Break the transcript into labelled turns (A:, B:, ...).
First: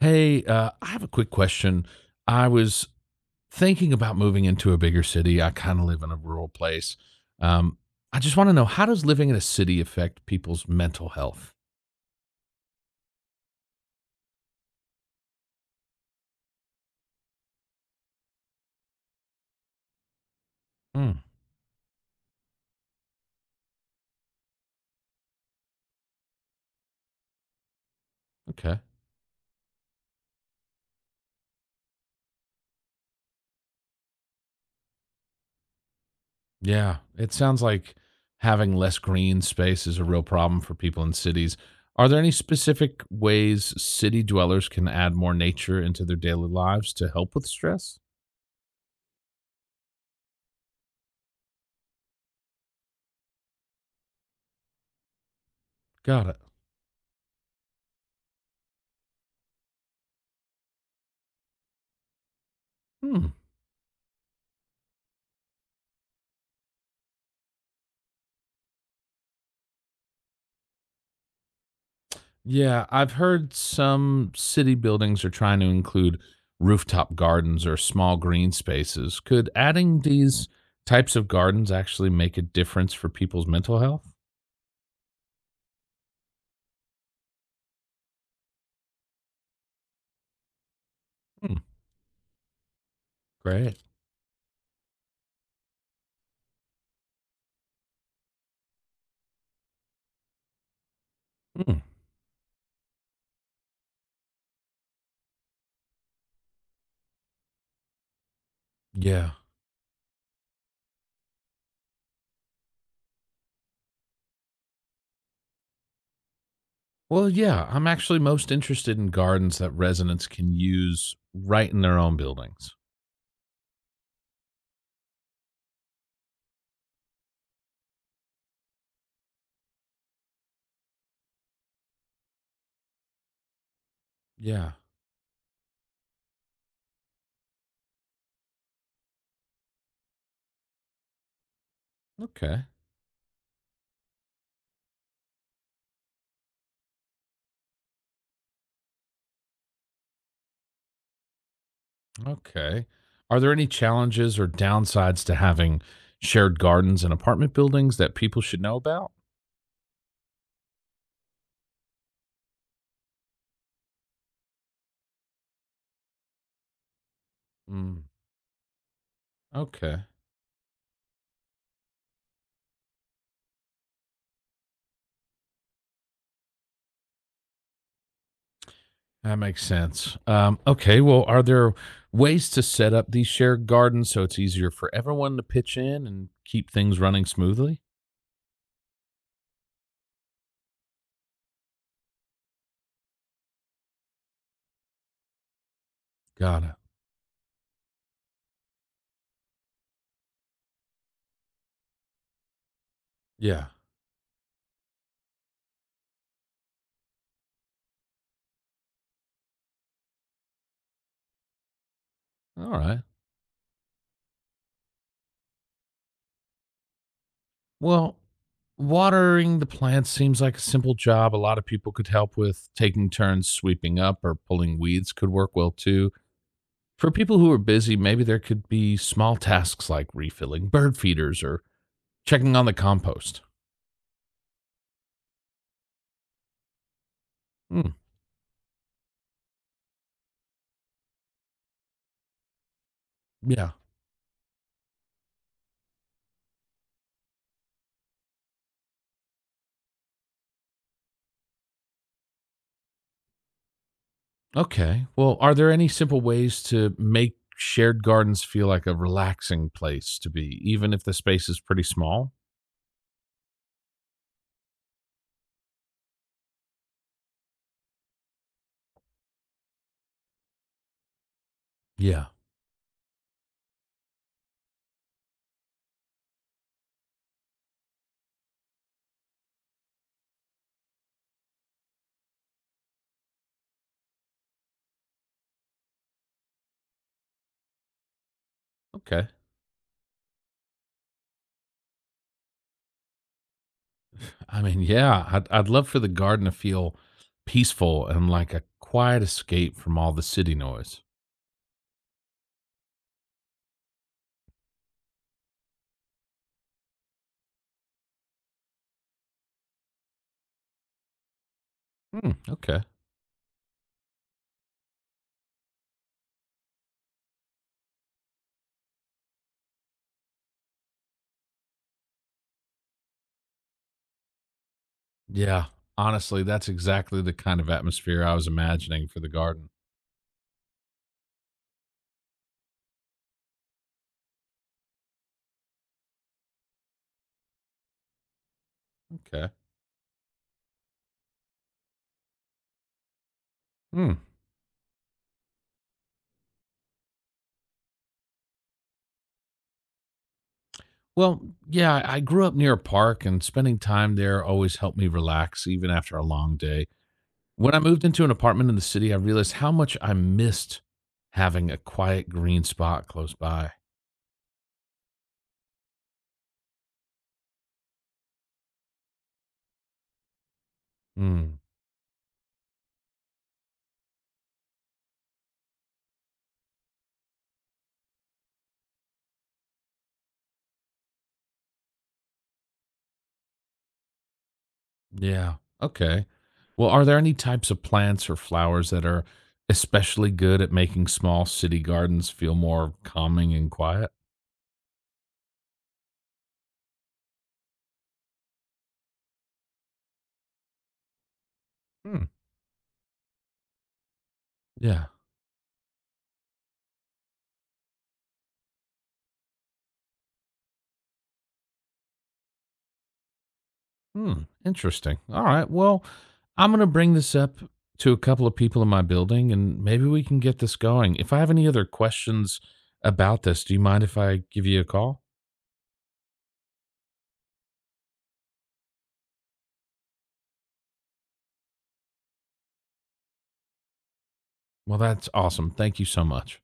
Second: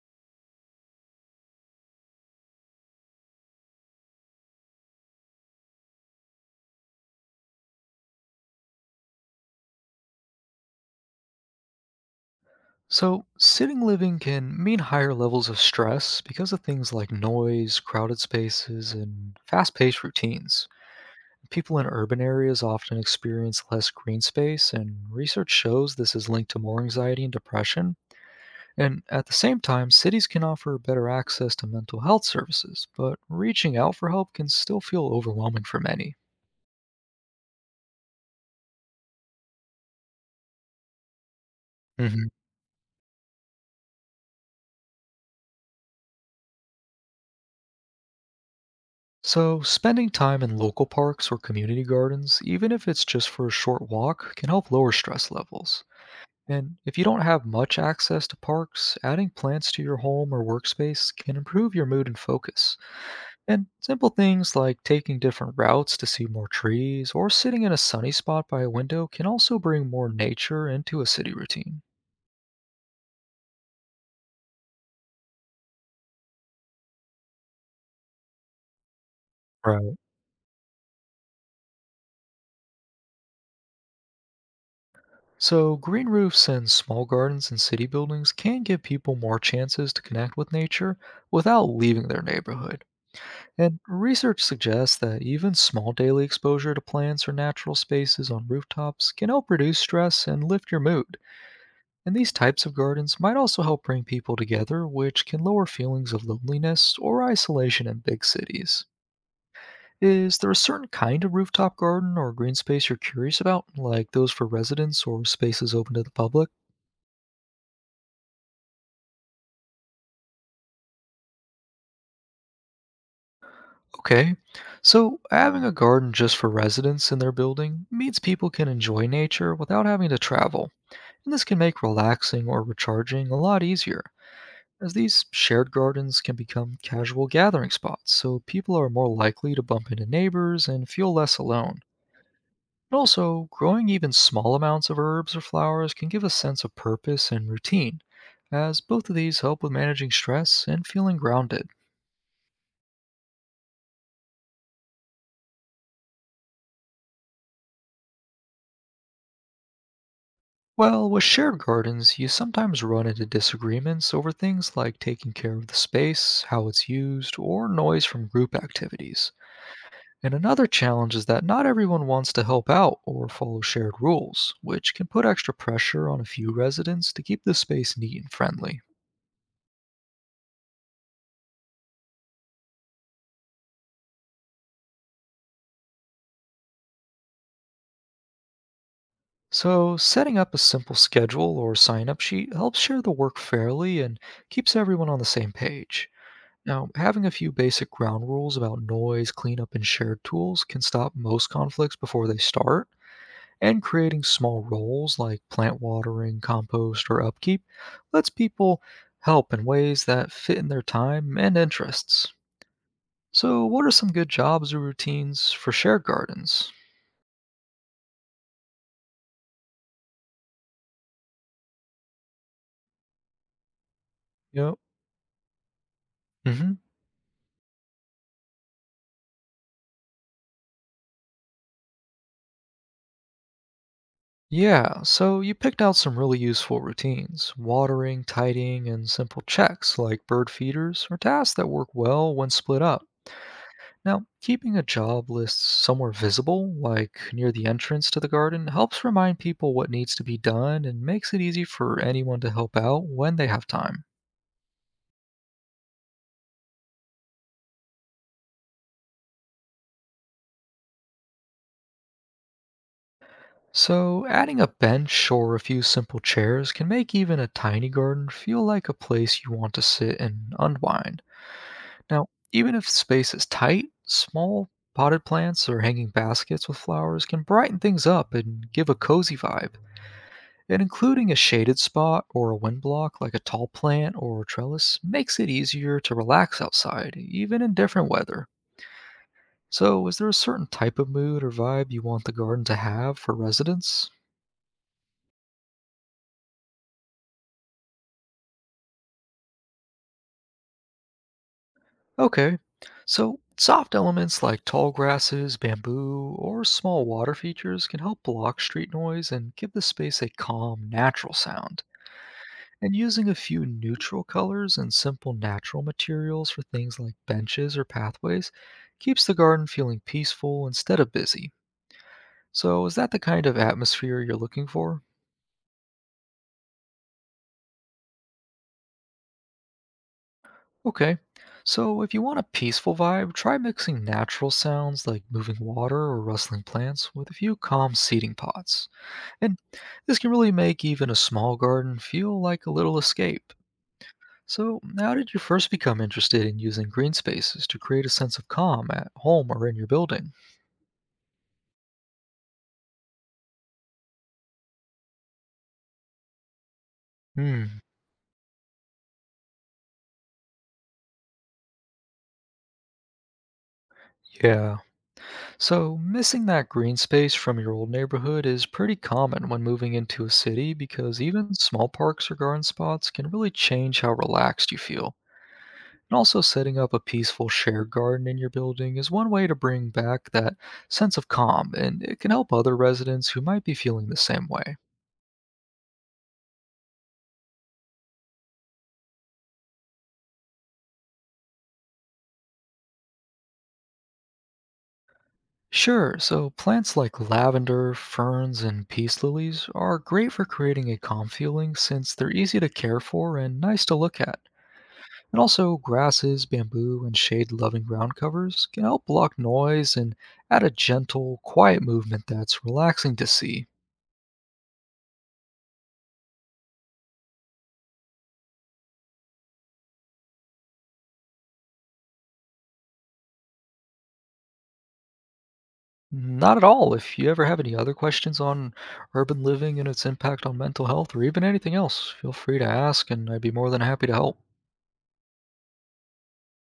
A: Hey, I have a quick question. I was thinking about moving into a bigger city. I kind of live in a rural place. Um, I just want to know, how does living in a city affect people's mental health?
B: So, sitting living can mean higher levels of stress because of things like noise, crowded spaces, and fast paced routines.
A: Hmm.
B: People in urban areas often experience less green space, and research shows this is linked to more anxiety and depression.
A: Okay.
B: And at the same time, cities can offer better access to mental health services, but reaching out for help can still feel overwhelming for many.
A: Yeah, it sounds like having less green space is a real problem for people in cities. Are there
B: Mhm.
A: any specific ways city dwellers can add more nature into their daily lives to help with stress?
B: So, spending time in local parks or community gardens, even if it's just for a short walk, can help lower stress levels.
A: Got it.
B: And if you don't have much access to parks, adding plants to your home or workspace can improve your mood and focus.
A: Hmm.
B: And simple things like taking different routes to see more trees or sitting in a sunny spot by a window can also bring more nature into a city routine.
A: Yeah, I've heard some city buildings are trying to include rooftop gardens or small green spaces. Could
B: Right.
A: adding these types of gardens actually make a difference for people's mental health?
B: So, green roofs and small gardens in city buildings can give people more chances to connect with nature
A: Hmm,
B: without leaving their neighborhood.
A: great.
B: And research suggests that even small daily exposure to plants or natural spaces on rooftops can help reduce stress and lift your mood.
A: Hmm,
B: And these types of gardens might also help bring people together, which can lower feelings of loneliness or isolation in big cities.
A: yeah.
B: Is there a certain kind of rooftop garden or green space you're curious about, like those for residents or spaces open to the public?
A: Well, yeah, I'm actually most interested in gardens that residents can use right in their own buildings.
B: Okay, so having a garden just for residents in their building means people can enjoy nature without having to travel, and this can make relaxing or recharging a lot easier,
A: Yeah.
B: as these shared gardens can become casual gathering spots, so people are more likely to bump into neighbors and feel less alone.
A: Okay.
B: And also, growing even small amounts of herbs or flowers can give a sense of purpose and routine, as both of these help with managing stress and feeling grounded.
A: Okay. Are there any challenges or downsides to having shared gardens in apartment buildings that people should know about?
B: Well, with shared gardens, you sometimes run into disagreements over things like taking care of the space, how it's used, or
A: Mm,
B: noise from group activities.
A: okay.
B: And another challenge is that not everyone wants to help out or follow shared rules, which can put extra pressure on a few residents to keep the space neat and friendly.
A: That makes sense. Okay, well, are there ways to set up these shared gardens so it's easier for everyone to pitch in and keep things running smoothly?
B: So, setting up a simple schedule or sign up sheet helps share the work fairly and keeps everyone on the same page.
A: Got it.
B: Now, having a few basic ground rules about noise, cleanup, and shared tools can stop most conflicts before they start.
A: Yeah.
B: And creating small roles like plant watering, compost, or upkeep lets people help in ways that fit in their time and interests.
A: All right.
B: So, what are some good jobs or routines for shared gardens?
A: Well, watering the plants seems like a simple job a lot of people could help with. Taking turns sweeping up or pulling
B: Yep.
A: weeds could work well too.
B: hmm
A: For people who are busy, maybe there could be small tasks like refilling bird feeders or checking on the compost.
B: Yeah, so you picked out some really useful routines
A: Hmm.
B: watering, tidying, and simple checks like bird feeders or tasks that work well when split up.
A: Yeah.
B: Now, keeping a job list somewhere visible, like near the entrance to the garden, helps remind people what needs to be done and makes it easy for anyone to help out when they have time.
A: Okay. Well, are there any simple ways to make shared gardens feel like a relaxing place to be, even if the space is pretty small?
B: So, adding a bench or a few simple chairs can make even a tiny garden feel like a place you want to sit and unwind.
A: Yeah.
B: Now, even if space is tight, small potted plants or hanging baskets with flowers can brighten things up and give a cozy vibe. And including a shaded spot or a wind block like a tall plant or a trellis makes it easier to relax outside, even in different weather.
A: Okay.
B: So, is there a certain type of mood or vibe you want the garden to have for residents?
A: I mean, yeah, I'd love for the garden to feel peaceful and like a quiet escape from all the city noise.
B: Okay, so soft elements like tall grasses, bamboo, or small water features can help block street noise and give the space a calm, natural sound.
A: Hmm, okay.
B: And using a few neutral colors and simple natural materials for things like benches or pathways keeps the garden feeling peaceful instead of busy. So, is that the kind of atmosphere you're looking for?
A: Yeah. Honestly, that's exactly the kind of atmosphere I was imagining for the garden.
B: Okay, so if you want a peaceful vibe, try mixing natural sounds like moving water or rustling plants with a few calm seating pots.
A: Okay.
B: And this can really make even a small garden feel like a little escape.
A: Hmm.
B: So, how did you first become interested in using green spaces to create a sense of calm at home or in your building?
A: Well, yeah, I grew up near a park and spending time there always helped me relax even after a long day. When I
B: Hmm,
A: moved into an apartment in the city, I realized how much I missed having a quiet green spot close by.
B: yeah. So, missing that green space from your old neighborhood is pretty common when moving into a city because even
A: Hmm.
B: small parks or garden spots can really change how relaxed you feel. And also, setting up a peaceful shared garden in your building is one way to bring back that sense of calm, and it can help other residents who might be feeling the same way.
A: Yeah. Okay. Well, are there any types of plants or flowers that are especially good at making small city gardens feel more calming and quiet?
B: Sure, so plants like lavender, ferns, and peace lilies are great for creating a calm feeling since
A: Hmm.
B: they're easy to care for and nice to look at.
A: Yeah.
B: And also, grasses, bamboo, and shade loving ground covers can help block noise and add a gentle, quiet movement that's relaxing to see.
A: Hmm. Interesting. All right. Well, I'm going to bring this up to a couple of people in my building and maybe we can get this going. If I have any other questions about this, do you mind if I give you a call?
B: Not at all. If you ever have any other questions on urban living and its impact on mental health or even anything else, feel free to ask, and I'd be more than happy to help.
A: Well, that's awesome. Thank you so much.